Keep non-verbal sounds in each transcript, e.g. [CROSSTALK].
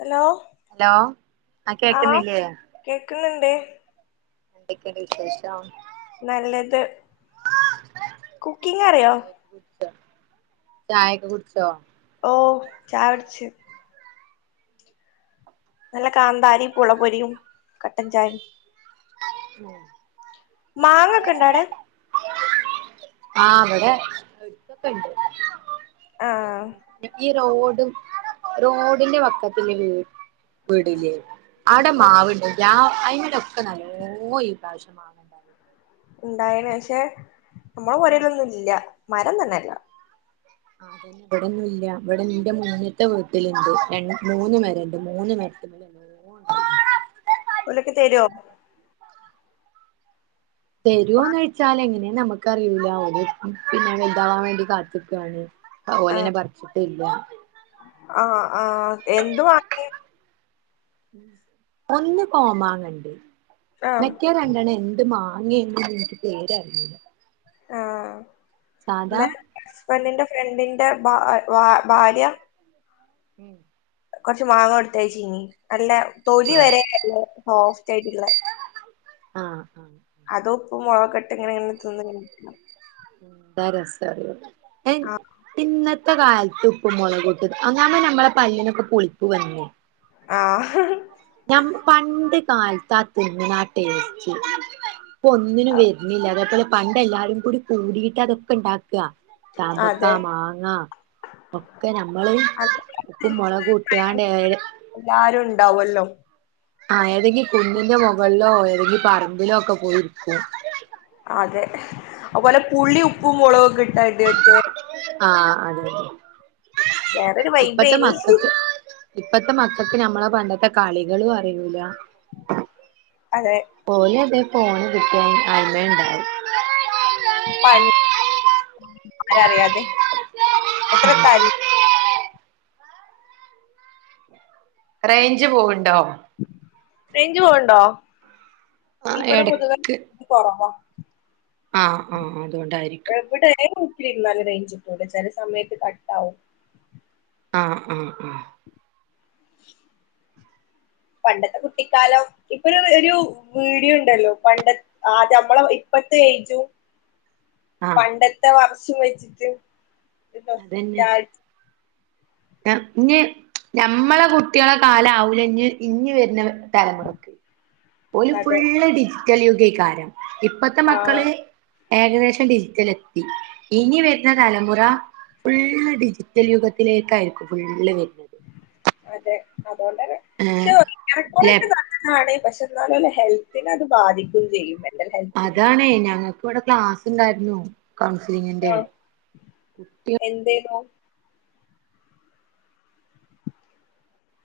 Hello hello ആ കേക്കുന്നില്ലിയോ ഏ എന്തൊക്ക ഉണ്ട് വിശേഷം നല്ലത് കുക്കിംഗ് അറിയോ ചായയൊക്കെ കുടിച്ചോ ഓ ചായ കുടിച്ച് നല്ല കാന്താരി പുളംപൊരിയും കട്ടൻ ചായയും ഉം മാങ്ങൊക്കെ ഇണ്ട അവിടെ ആ അവിടെ ഒരുക്കക്കെ ഉണ്ട് ആ ആ ആ ഈ റോഡും റോഡിന്റെ വക്കത്തില് വീട് വീടില്ലേ അവിടെ മാവിണ്ട് ല്ലാ കഴിഞ്ഞ പ്രാവശ്യം നല്ലോ ഈ പ്രാവശ്യം മാങ്ങാ ഇണ്ടായിണ്ട് ഇണ്ടായേനെ പക്ഷേ നമ്മ പുരേലൊന്നും ഇല്ല. മരം തന്നെ ല്ല ആഹ് അതന്നെ ഇവിടൊന്നും ഇല്ല ഇവിടെ ന്റെ മുന്ന്ത്തെ വീട്ടിലുണ്ട് രണ്ട് മൂന്ന് മരണ്ട് മൂന്ന് മരത്തില് നല്ലോണം ഇണ്ടായിന് ഒലക്ക തരോ? തരുവോന്ന് ചോദിച്ചാൽ എങ്ങനെയാ നമുക്കറിയൂല ഒര് പിന്നെ വലുതാവാൻ വേണ്ടി കാത്ത്ക്കാണ് ഓലനെ ആഹ് പറിച്ചിട്ട് ഇ ആഹ് ആ എന്തുവാങ്ങിയെ ഒന്ന് കോമാങ്ങണ്ടി ആഹ് മെക്കാരണ്ടണ്ണം എന്തു മാ അങ്ങ എന്നെ വിളിച്ച് പേരറിയൂല സാധാ ഇന്ന് ഹസ്ബൻഡിന്റെ ഫ്രണ്ടിന്റെ [UNINTELLIGIBLE] ഉം കൊറച്ച് മാങ്ങ കൊടുത്തയച്ചീനി നല്ല തൊലി വരെനല്ല സോഫ്റ്റായിട്ടുള്ളെ ആ ആ അത് ഉപ്പും മുളകൊക്കെ ഇട്ട് ഇങ്ങനിങ്ങനെ തിന്നങ്ങ് നിക്കണം ഇതാ രസളളത് [UNINTELLIGIBLE] ഇ കാലത്ത് ഉപ്പും മുളകും ഇട്ട് അതാണ് നമ്മടെ പല്ലിനൊക്കെ പുളിപ്പ് വരുന്നേ ആ പണ്ട് കാലത്ത് ആ തിന്നണ ആ ടേസ്റ്റ് ഇപ്പ ഒന്നിനും വരുന്നില്ല അതേപോലെ പണ്ട് എല്ലാരും കൂടി കൂടിട്ട് അതൊക്കെ ഉണ്ടാക്ക ക്ക ചാമ്പക്ക അതെ മാങ്ങ ഒക്കെ നമ്മള് അത് ഉപ്പും മുളക് ഇട്ടാണ്ട്‌ ണ്ടാവുമല്ലോ ആ അല്ലെങ്കിൽ കുന്നിന്റെ മുകളിലോ ഏതെങ്കിലും പറമ്പിലൊക്കെ പോയിരിക്കും അതെ അതുപോലെ പുളി ഉപ്പും മുളകും ഒക്കെ ഇട്ട് ആ [UNINTELLIGIBLE] അതെ അതെ വേറൊരു ഇപ്പത്തെ വൈബേനി മക്കൾക്ക് ഇപ്പത്തെ മക്കൾക്ക് നമ്മളെ പണ്ടത്തെ കളികളും അറിയൂല്ല അതെ പോലെ അതെ ഫോണ് കിട്ടിയാൽ അതിന്മേൽ ഉണ്ടാകും [INAUDIBLE] പണ്ട് ആരറിയാതെ എത്ര ത റേഞ്ച് പോവണ്ടോ റേഞ്ച് പോന്നൊണ്ടോ ആ ഇവിടെ പൊതുവെ റേഞ്ച് കൊറവാ ആ ആ അതുകൊണ്ടായിരിക്കും ഇരുന്നാലേ നല്ല റേഞ്ച് കിട്ടുള്ളൂ ചെല സമയത്ത് കട്ടാവും ആ ആ ആ പണ്ടത്തെ കുട്ടിക്കാലം ഇപ്പൊരു ഒരു വീഡിയോ ഉണ്ടല്ലോ പണ്ട ആ നമ്മള ഇപ്പത്തെ ഏജും ആഹ് പണ്ടത്തെ വ ഷം വെച്ചിട്ടും ഒരു നൊസ്റ്റാൾ ഏഹ് ഇഞ്ഞി ഞമ്മളെ കുട്ടികളെ കാലം ആവൂല ഇഞ്ഞി ഇഞ്ഞി വര്ണ തലമുറക്ക് ഓല് അതെ ഫുള്ള് ഡി റ്റൽ യുഗൈക്കാരം ഇപ്പത്തെ ആഹ് മക്കള് ഏകദേശം ഡിജിറ്റൽ എത്തി ഇനി വരുന്ന തലമുറ ഫുള്ള് ഡിജിറ്റൽ യുഗത്തിലേക്കായിരിക്കും ഫുള്ള് വ അതെ അതുകൊണ്ടന്നെ പക്ഷെ ആഹ് ഏറെക്കുറെക്കെ [UNINTELLIGIBLE] നല്ലതാണ് പക്ഷെ എന്നാലല്ലേ ഹെൽത്തിനത് ബാധിക്കയും ചെയ്യും [UNINTELLIGIBLE] അതാണേ ഞങ്ങക്ക് ഇവിടെ ക്ലാസിണ്ടായിരുന്നു കൗൺസിലിങ്ങിന്റെ ആഹ് കുട്ടിക എന്തേനു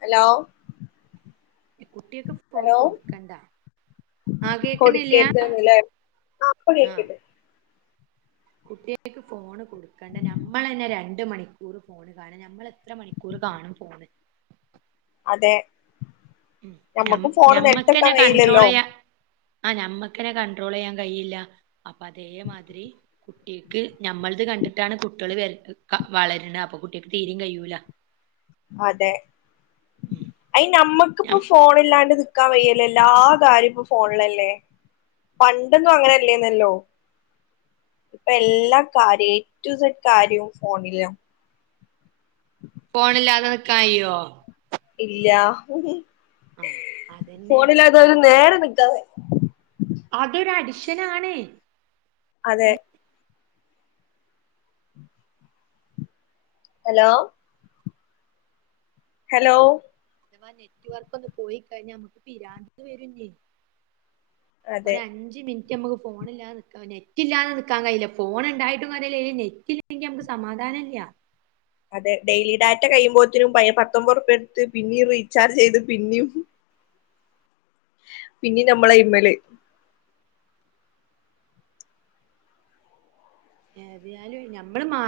ഹലോ കുട്ടിയൊക്ക്‌ ഫോൺ ഹലോ കൊടുക്കണ്ടാ ആ കേക്കുന്നില്ല കൊടുക്കരുതന്ന്ല്ലേ ആഹ് ഇപ്പൊ ആഹ് കേക്ക്ണ്ട് കുട്ടികക്ക് ഫോണ് കൊടുക്കണ്ട നമ്മള് തന്നെ രണ്ട് മണിക്കൂറ് ഫോണ് കാണും നമ്മള് എത്ര മണിക്കൂറ് കാണും ഫോണ് അതെ ഉം ഞം ഞമ്മക്ക് ഫോണ് നെട്ടൊക്കാൻ ഞമ്മക്കന്നെ കഴിയില്ലല്ലോ കണ്ട്രോളെയ്യാ ആ് ഞമ്മക്കന്നെ കണ്ട്രോളെയ്യാൻ കഴിയില്ല അപ്പൊ അതേ മാതിരി കുട്ടികക്ക് ഞമ്മൾത് കണ്ടിട്ടാണ് കുട്ടികള് വര വളരണ് അപ്പൊ കുട്ടികക്ക് തീരെയും കഴിയൂല. അതെ ഉം അയി നമ്മ ഇക്ക് ഇപ്പൊ ഞം ഫോണില്ല ല്ലാണ്ട് നിക്കാൻ വയ്യല്ല എല്ലാ കാര്യം ഇപ്പൊ ഫോണിലല്ലേ, പണ്ടൊന്നും അങ്ങനെല്ലേന്നല്ലോ, ഇപ്പൊ എല്ലാ കാര്യം ഏറ്റു സഡ് കാര്യവും ഫോണിലാ. ഫോണില്ലാതെ നിക്കാൻ കയ്യോ? ഇല്ല ആഹ് അതന്നെ ഫോണില്ലാതെ ഒരു നേര [UNINTELLIGIBLE] അതൊരു അഡിഷൻ ആണ് അതെ ഹലോ ഹലോ അഥവാ നെറ്റുവർക്കൊന്ന് പോയി കഴിഞ്ഞ നമ്മുക്ക് പിരാന്ത് വരൂല്ലെ. അതെ ഒരു അഞ്ച് മിനി ഞമുക്ക് ഫോണില്ലാതെ നിക്കാ നെറ്റില്ലല്ലാതെ നിക്കാൻ കഴിയില്ല ഫോൺ എണ്ടായിട്ടും കാര്യല്ല നെറ്റില്ലെങ്കിൽ നമുക്ക് സമാധാനം ഇല്ല്യ. അതെ ഡെയിലി ഡാറ്റ കഴിയുമ്പോഴതേനും പയെ പത്തൊൻമ്പത് റുപ്പ എടുത്ത് പിന്നെയും റീചാർജ് ചെയ്ത് പിന്നെയും പിന്നെ നമ്മള് ഇമ്മല് [UNINTELLIGIBLE] ഞമ്മള് മാ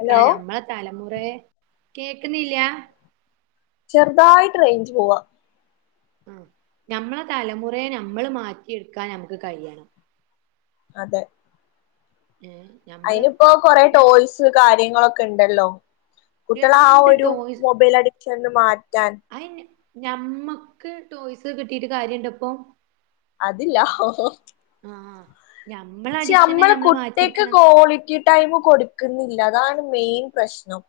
ഹലോ ഞമ്മള തല എന്തെ കേക്ക്‌ന്നില്ല്യ? ചെറുതായിട്ട് റെയിൻഞ്ച് പോവാ ആ ഞമ്മളെ തലമുറയെ നമ്മൾ മാറ്റിയെടുക്കാൻ ഞമക്ക് കഴിയണം. അതെ ഏഹ് ഞമ്മള് അയ്നിപ്പോ കൊറെ ഞ ടോയ്സ് കാര്യങ്ങളൊക്കെ ഇണ്ടല്ലോ. കുട്ടിളാ ആ എന്ത് ഒരു ടോയ്സ് മൊബൈൽ അഡിക്ഷൻന്ന് മാറ്റാൻ. അയിന് ഞമ്മക്ക് ടോയ്സ് കിട്ടീട്ട് കാര്യുണ്ട്പ്പൊ അതില്ല ഹോ ഹോ ഞമ്മളെ ച്ച അഡിക്ഷനെ നമ്മൾ ഞമ്മള് കുട്ടികക്ക് മാറ്റിയെടുക്കണം ക്വാളിറ്റി ടൈംമു കൊടുക്കു ക്കുന്നില്ല അതാണ് മെയിൻ പ്രശ്നം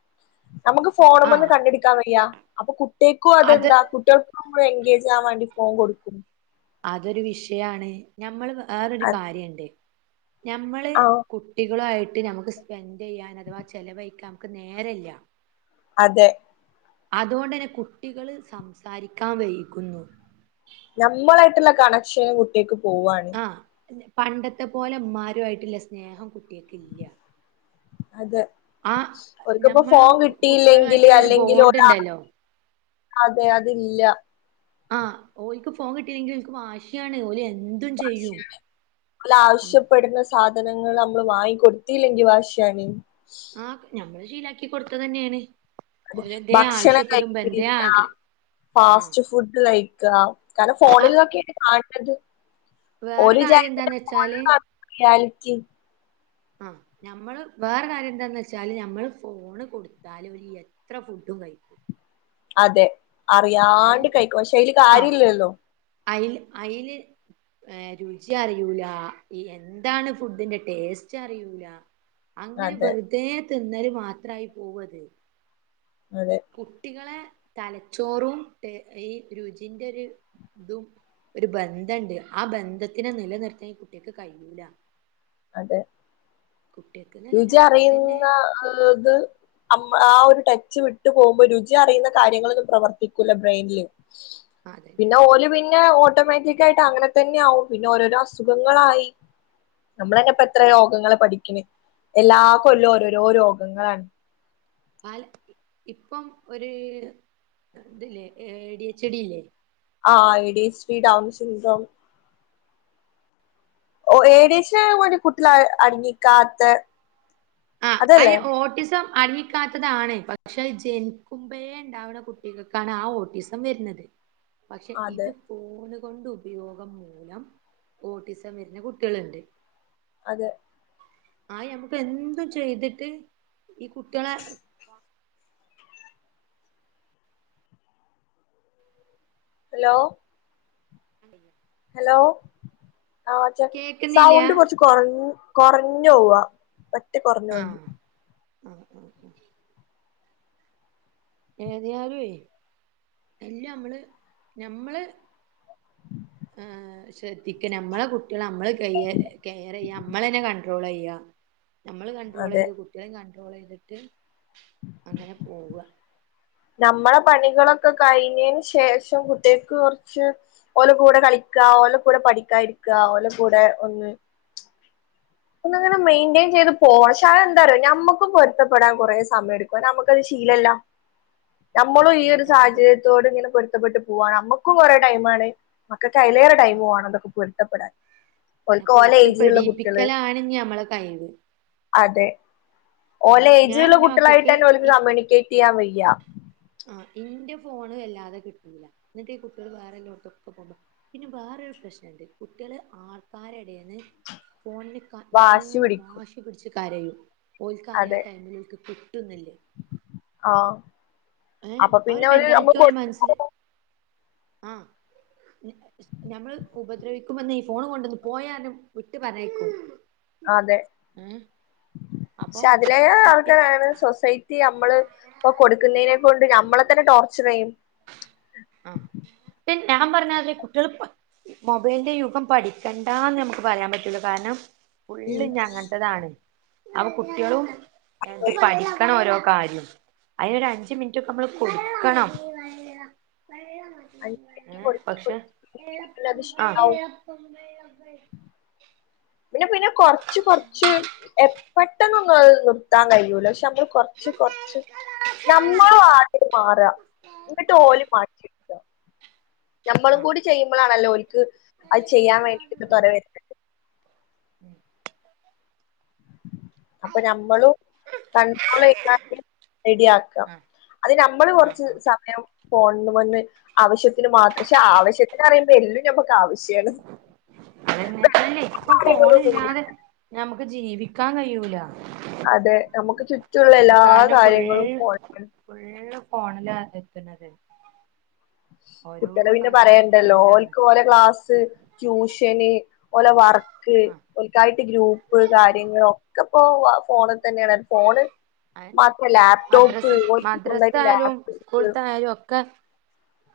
നമുക്ക് ഫോണുംമേന്നു ആഹ് കണ്ണേടുക്കാൻ വയ്യ. അപ്പൊ കു ട്ടികക്കു അത് അതെന്താ കുട്ടികക്കും എൻങ്കേജ് ആൻ വേണ്ടി ഫോൺ കൊടുക്കും അതൊരു വിഷയാണ്. ഞമ്മളു വേറൊരു അത് കാര്യണ്ട് ഞമ്മള് ആ കുട്ടികളായിട്ട് ട്ടി നമുക്ക് സ്പെൻഡ് ചെയ്യാൻ അഥവാ ചെിലവഴിക്കാൻ നമുക്ക് നേരല്ല അതെ അതുകൊണ്ടന്നെ കുട്ടികള് സംസാരിക്കാൻ വൈകുന്നു. നമ്മളായിട്ടുള്ള കണക്ഷനും കുട്ടികക്ക് പോവാണ്. ആഹ് പണ്ടത്തെ പോലെമാരു ആയിട്ടുള്ള സ്നേഹം കുട്ടിയകക്കില്ല. അതെ ഒർക്കിപ്പോ ഫോൺ ഞമ്മളും കിട്ടിയില്ലെങ്കില് കുട്ടികളുമായിട്ടുള്ള ഒരു അല്ലെങ്കിൽ ബോണ്ട് ഒരാ ഉണ്ടല്ലോ അതെ അതില്ല ആ ഓലക്ക് ഫോൺ കിട്ടില്ലെങ്കിൽ ഓക്കും വാശിയാണ് ഓലി എ ഉം ആവശ്യപ്പെടുന്ന സാധ സാധനങ്ങൾ നമ്മള് വാങ്ങിക്കൊടുത്തില്ലെങ്കി വാശിയാണ്. ആഹ് ഞമ്മൾ യിലാക്കി കൊടുത്തത് തന്നെയാണ്. അത് ഓല് എന്തേ ഭക്ഷണം ആവശ്യപ്പെടുമ്പോ എന്തേ കഴിക്കലില്ല ആഗ്രഹം ആഹ് ഫാസ്റ്റ് ഫുഡ് കഴിക കാരണം ആഹ് ഫോണിലൊക്കി ആ അത് വേറെ ഒൽ ജാ കാര്യം എന്താന്ന് വെച്ചാല് [UNINTELLIGIBLE] ആഹ് നഞമ്മള് വേറെ കാര്യം എന്താന്ന് വെച്ചാല് നഞമ്മള് ഫോണ് കൊടുത്താലും വര് എത്ര ഫുഡും കഴിക്കും. അതെ അറിയാണ്ട് കഴിക്കും പക്ഷെ അയ്ൽ കാര്യം ഇല്ലല്ലോ അയിൽ അയിൽ ഏഹ് രുചി അറയൂല എന്താണ് ഫുഡിന്റെ ടേസ്റ്റ് അറിയുല അങ്ങനെ അതെ വെറുതെ തിന്നല് മാത്രായി പോവത് അതെ കുട്ടികളെ തലച്ചോറും ടെ ഈ രുചിന്റൊര് ഇതും ഒരു ബന്ധണ്ട് ആ ബന്ധത്തിനെ നിലനിർത്തേൻ കുട്ടിയക്ക് കയ്യൂല അതെ രുചി ഞമ്മക്കന്നെ അറിയുന്ന ആത് അമ് ആ ഒര് ടച്ച് വിട്ട് പോവുമ്പോ രുചി അറിയുന്ന കാര്യങ്ങളൊന്നും പ്രവർത്തിക്കൂല്ല ബ്രെയിന്ല് അതന്നെ പിന്നെ ഓല് വീ ന്നെ ഓട്ടോമാറ്റിക്കായിട്ട് അങ്ങനെ തന്നെ ആവും പിന്നെ ഓരോരോ അസുഖങ്ങളായി ആഹ് നമ്മളന്നെപ്പത്രെ രോഗങ്ങള് പഠിക്ക്ണ് എല്ലാ ഉം കൊല്ലൊ ഓരോരോ രോ ഗങ്ങളാണ് പല ഉം ഇപ്പം ഒര് കാ ഇത്ല്ലെ ഏഹ് ഡി എച്ച് ടില്ലേ ആഹ് A D H P down സ് സിൻഡ്രം ഓ ഏദേശാ [UNINTELLIGIBLE] കുട്ടിയളാ അടങ്ങിക്കാത്തെ ആ അയ്ന് ഓട്ടിസം അ [UNINTELLIGIBLE] യിക്കാത്തതാണ് പക്ഷെ ജെനിക്കുമ്പയെ ഉണ്ടാവുന്ന കുട്ടികൾക്കാണ് ആ ഓട്ടിസം വരുന്നത് പക്ഷെ അതെ ഇത് പോലും കൊണ്ട് ഉപയോഗം മൂലം ഓട്ടിസം വരുന്ന കുട്ടികളുണ്ട് അതെ ആ ഞമ്മ്ക്ക് എന്തും ചെയ്തിട്ട് ഈ കുട്ട്യാളേ ഹലോ [INAUDIBLE] ഹലോ ആഹ് ച്ചേ കേക്കുന്നില്ല സൗണ്ട് കൊറച്ച് കൊറഞ് കൊറഞ് [UNINTELLIGIBLE] തി കുറഞ്ഞൊണ്ട് ആ ആ ആ ഏത്യാലോയ് എല്ല മ്മള് ഞമ്മള് ഏഹ് ശ്രദ്ധിക്ക ഞമ്മള കുട്ട്യാളെ ഞമ്മള് കെയ കെയറ്യ്യാ ഞമ്മളന്നെ കണ്ട്രോള്യ്യാ നമ്മള് അതെ കണ്ട്രോളേത് കുട്ട്യേളീം കൺ ൺട്രോള്യ്തിട്ട് അങ്ങനെ പോവ നമ്മള പണികളൊക്കെ കഴിഞ്ഞിന് ശേഷം കുട്ടികക്ക് കൊറച്ച് ഓല കൂടെ കളിക്ക ഓല കൂടെ പഠിക്കാ ഇരിക്ക ഓല കൂടെ ഒന്ന് ന്നങ്ങനെ മെയിന്റെയിൻ ചെയ്ത് പോവാ ഷതാന്താറിയോ ഞമ്മക്കും പൊരുത്തപ്പെടാൻ കൊറെേ സമയടുക്കും നമ്മക്കത് ശീലല്ല ഞമ്മളും ഈ ഒരു അതുകൊണ്ടാണ് പ സാഹചര്യത്തോട് ഇങ്ങനെ പൊരുത്തപ്പെട്ട് പൂവാ നമ്മക്കും കൊറേ ടൈമാണ് മക്കക്ക് അയിലേറെ ആഹ് ടൈമുവാണം തൊക്കെ പൊര് ത്തപ്പെടാൻ ഒൽക്ക് ഓല ഏയ്ജിലുള്ള കുട്ട്യള് ആണ് ഞ്ഞീ അമ്മള് കൈയ്യിൽ ഓലെ ഏയ്ജ്ലുള്ള കുട്ടിളായിട്ടൊക്കെ ഓൽക്ക് കമ്യുണികേറ്റിയാ വയ്യ ആ ഇന്റെ ഫോണ് വെല്ലാതെ കിട്ടൂല ന്നിട്ട് കുട്ടേള് വേറെല്ലോട്ത്തൊക്കെ പോവുമ്പോ പിന്നെ വേറൊരു പ്രശ്നണ്ട് കുട്ടേള് ആൾക്കാരെ എടേന്ന് ഫോണിന് ക നല്ലോ വാശി പിടിക്കും വാശി പിടിച്ച് കരയും ഓൽകറിയാ അതെ ആ ടൈമിലോൽക്കിട്ടും ട്ടുന്നില്ലേ ആഹ് ഏ അപ്പൊ ആ ഒരു പിന്നെ മെന്റാൽറ്റി നമ്മ ഓല മനസ്സില് ആ ഞമ്മള് ഉപദ്രവിക്കുമ്മൊന്ന് ഈ ഫോണു കൊണ്ടൊന്ന് പോയാനും വിട്ട് പർഞ്ഞയ്ക്കും അതെ ക്ഷ അപ്പം അതിലേറെ കുട്ടി ആൾക്കാരാണ് സൊസൈറ്റി അമ്മള് ഇപ്പൊ കൊടുക്കുന്നതിനേ കൊണ്ട് ഞ്ഞം മ്മളെത്തന്നെ ടോർച്ചർ ചെയ്യും ആ പിന്നെ ഞാൻ പറഞ്ഞാതിരി കുട്ടികൾ പ മൊബൈലിന്റെ യുഗം പഠിക്കണ്ടാന്ന് നമ്മക്ക് പറയാൻ പറ്റുല കാരണം ഫള്ള് ഉം ഇഞ്ഞി അങ്ങൻത്തതാണ് അവ കുട്ട്യോളുണ്ട് എങ്ട്ട് പഠിക്കണം ഓരോ കാര്യം അയ്നൊരു അഞ്ചു മിൻറ്റൊക്കെ നമ്മൾ കൊടുക്കണം അഞ്ച് മിനിറ്റ് ഏ കൊടുത്ത് പക്ഷെ കൊടുത്ത് പിന്നീടത് ആ ശീലാവും [UNINTELLIGIBLE] പിന്നെ പിന്നെ കൊറച്ച് കൊറച്ച് എ പെട്ടെന്നൊന്നും അഹ് നിർ ത്താൻ കഴിയൂല ക്ഷേ മ്മൾ കൊറച്ച് കൊറച്ച് നമ്മള് ആദ്യം മാറ ഇന്നിട്ട് ഓല് മാറ്റിട്ക്കാ ഞമ്മളും ആ കൂടി ചെയ്യുമ്പളാണല്ലോ ഓൽക്ക് അത് ചെയ്യാൻ വേണ്ടിട്ട് തുര വരുന്നേ അപ്പൊ നമ്മളും കൺണ്ട്രോൾ ചെയതാല് റെഡി ആക്കാം ആ അത് നമ്മള് ആ കുറച്ച് സമയം പോണമെന്നു ആവശ്യത്തിന് മാത്രംക്ഷേ ആവശ്യത്തിന് പറയുമ്പോഎല്ലും ഞമ്മക്ക് ആവശ്യ അതന്നെ അല്ലേ ഇപ്പൊ ഫോണില്ലാതെ നമുക്ക് ജീവിക്കാൻ കഴിയൂല അതെ നമുക്ക് മറ്റുള്ള എല്ലാ കാരണം കാര്യങ്ങളും ഫോണ് ഫോണില എടുത്തന്നത് കുട്ടിള് പിന്നെ പറയണ്ടല്ലോ ഫോണിലാണ് ഓൽക്ക് ഓലെ ക്ലാസ്സ് ട്യൂഷന് ഓലെ വർക്ക് ആഹ് ഓൽക്കായിട്ട് ഗ്രൂപ്പ് കാര്യങ്ങൾ ഒക്കെ ഇപ്പോ ഫോണിൽ തന്നെയാണ് ഫോണ് അയന്നെ മാത്രം ലാപ്ടോപ്പ് മദ്രസ് ഓൽക്ക് സ്വന്തായിട്ട് മദ്രസയാലും ലാപ്ടോപ്പ് സ്കൂൾത്ത ആയാലും ഒക്കെ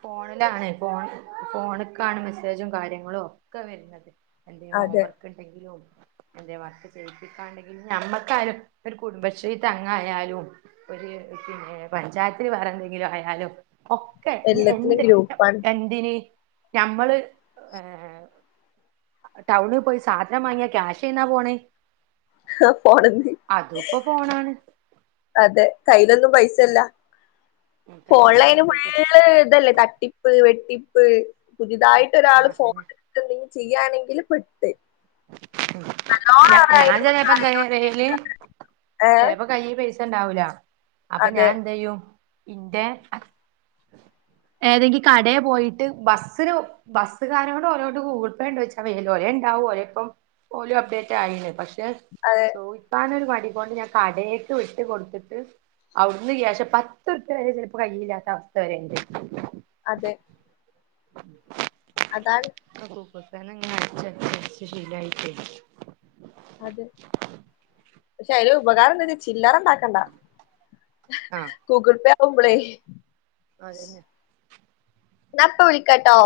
ഫോണിലാണ് ഫോൺ ഫോണക്കാണ് മെസ്സേജും കാര്യങ്ങളും ഒക്കെ വരുന്നത് അ അതെ ഹോംവർക്ക് ഉണ്ടെങ്കിലും എ വർക്ക് ചെയ്യിപ്പിക്കാണ്ടെങ്കിൽ നമ്മക്കാരും ഒരു കുടുംബശ്രീ അങ്ങായാലും ഒരു പിന്നെ പഞ്ചായത്തിൽ പറയന്തെങ്കിലും ആയാലും ഒക്കെ എല്ലത്തിനും എന്ത് ഗ്രൂപ്പാണ് എന്തിനീ ഞമ്മള് ടൗണിൽ പോയി സാധനം വാങ്ങിയാ ക്യാഷ് ചെയന്നാ പോണേ ആ ഫോൺ അതും ഇപ്പോ ഫോണാണ് അതെ കയ്യിലൊന്നും ഉം പൈസല്ല ഉം കയ്യിലൊന്നും ഫോൺലൈന് പോ പൈസ ഇതല്ലേ തട്ടിപ്പ് വെട്ടിപ്പ് ഉം പുതിയതായിട്ട് ആ ഒരാൾ അതന്നെ ഫോണേനെടുത് ചെയ്യാണെങ്കിൽ പെട്ട് നല്ലോണം അത് ഞാൻ അതിനെ കുറിച്ച് അറിയണോർക്ക് ചിലപ്പയില് ഏഹ് ചിലപ്പോ കയ് പ ഉണ്ടാവില്ല അപ്പൊ അതെ ഞാൻ എന്ത ചെയ്യും ഇന്റെ ഏതെങ്കി കടയെ പോയിട്ട് ബസ്സിന് ബസ്കാരോണ്ട് ഓരോട് ഗൂഗിൾ പേ ഉണ്ട് വെച്ച വേല ഒരേ ഉണ്ടാവും ഓരോ അപ്പം ഓല അപ്ഡേറ്റ് ആയില്ല അതെ ചോദിക്കാൻ ഒരു മടി ണ്ട് ഞാൻ കടക്ക് വിട്ട് കൊടുത്തിട്ട് അവിടുന്ന് യാശ പത്ത്ർക്ക് വരെ ചിലപ്പോ കയ്യില്ലാത്ത അവസ്ഥ വരെണ്ട് അതാാണ് [INAUDIBLE] ശീലായിട്ടേയ് അതെ പക്ഷെ അയില് ഉപകാരം എന്താ വെച് ചില്ലറ ഉണ്ടാക്കണ്ട ആ ഗൂഗിൾ പേ ആവുമ്പളേ അതന്നെ ദാ ഇപ്പ വിളിക്കാട്ടോ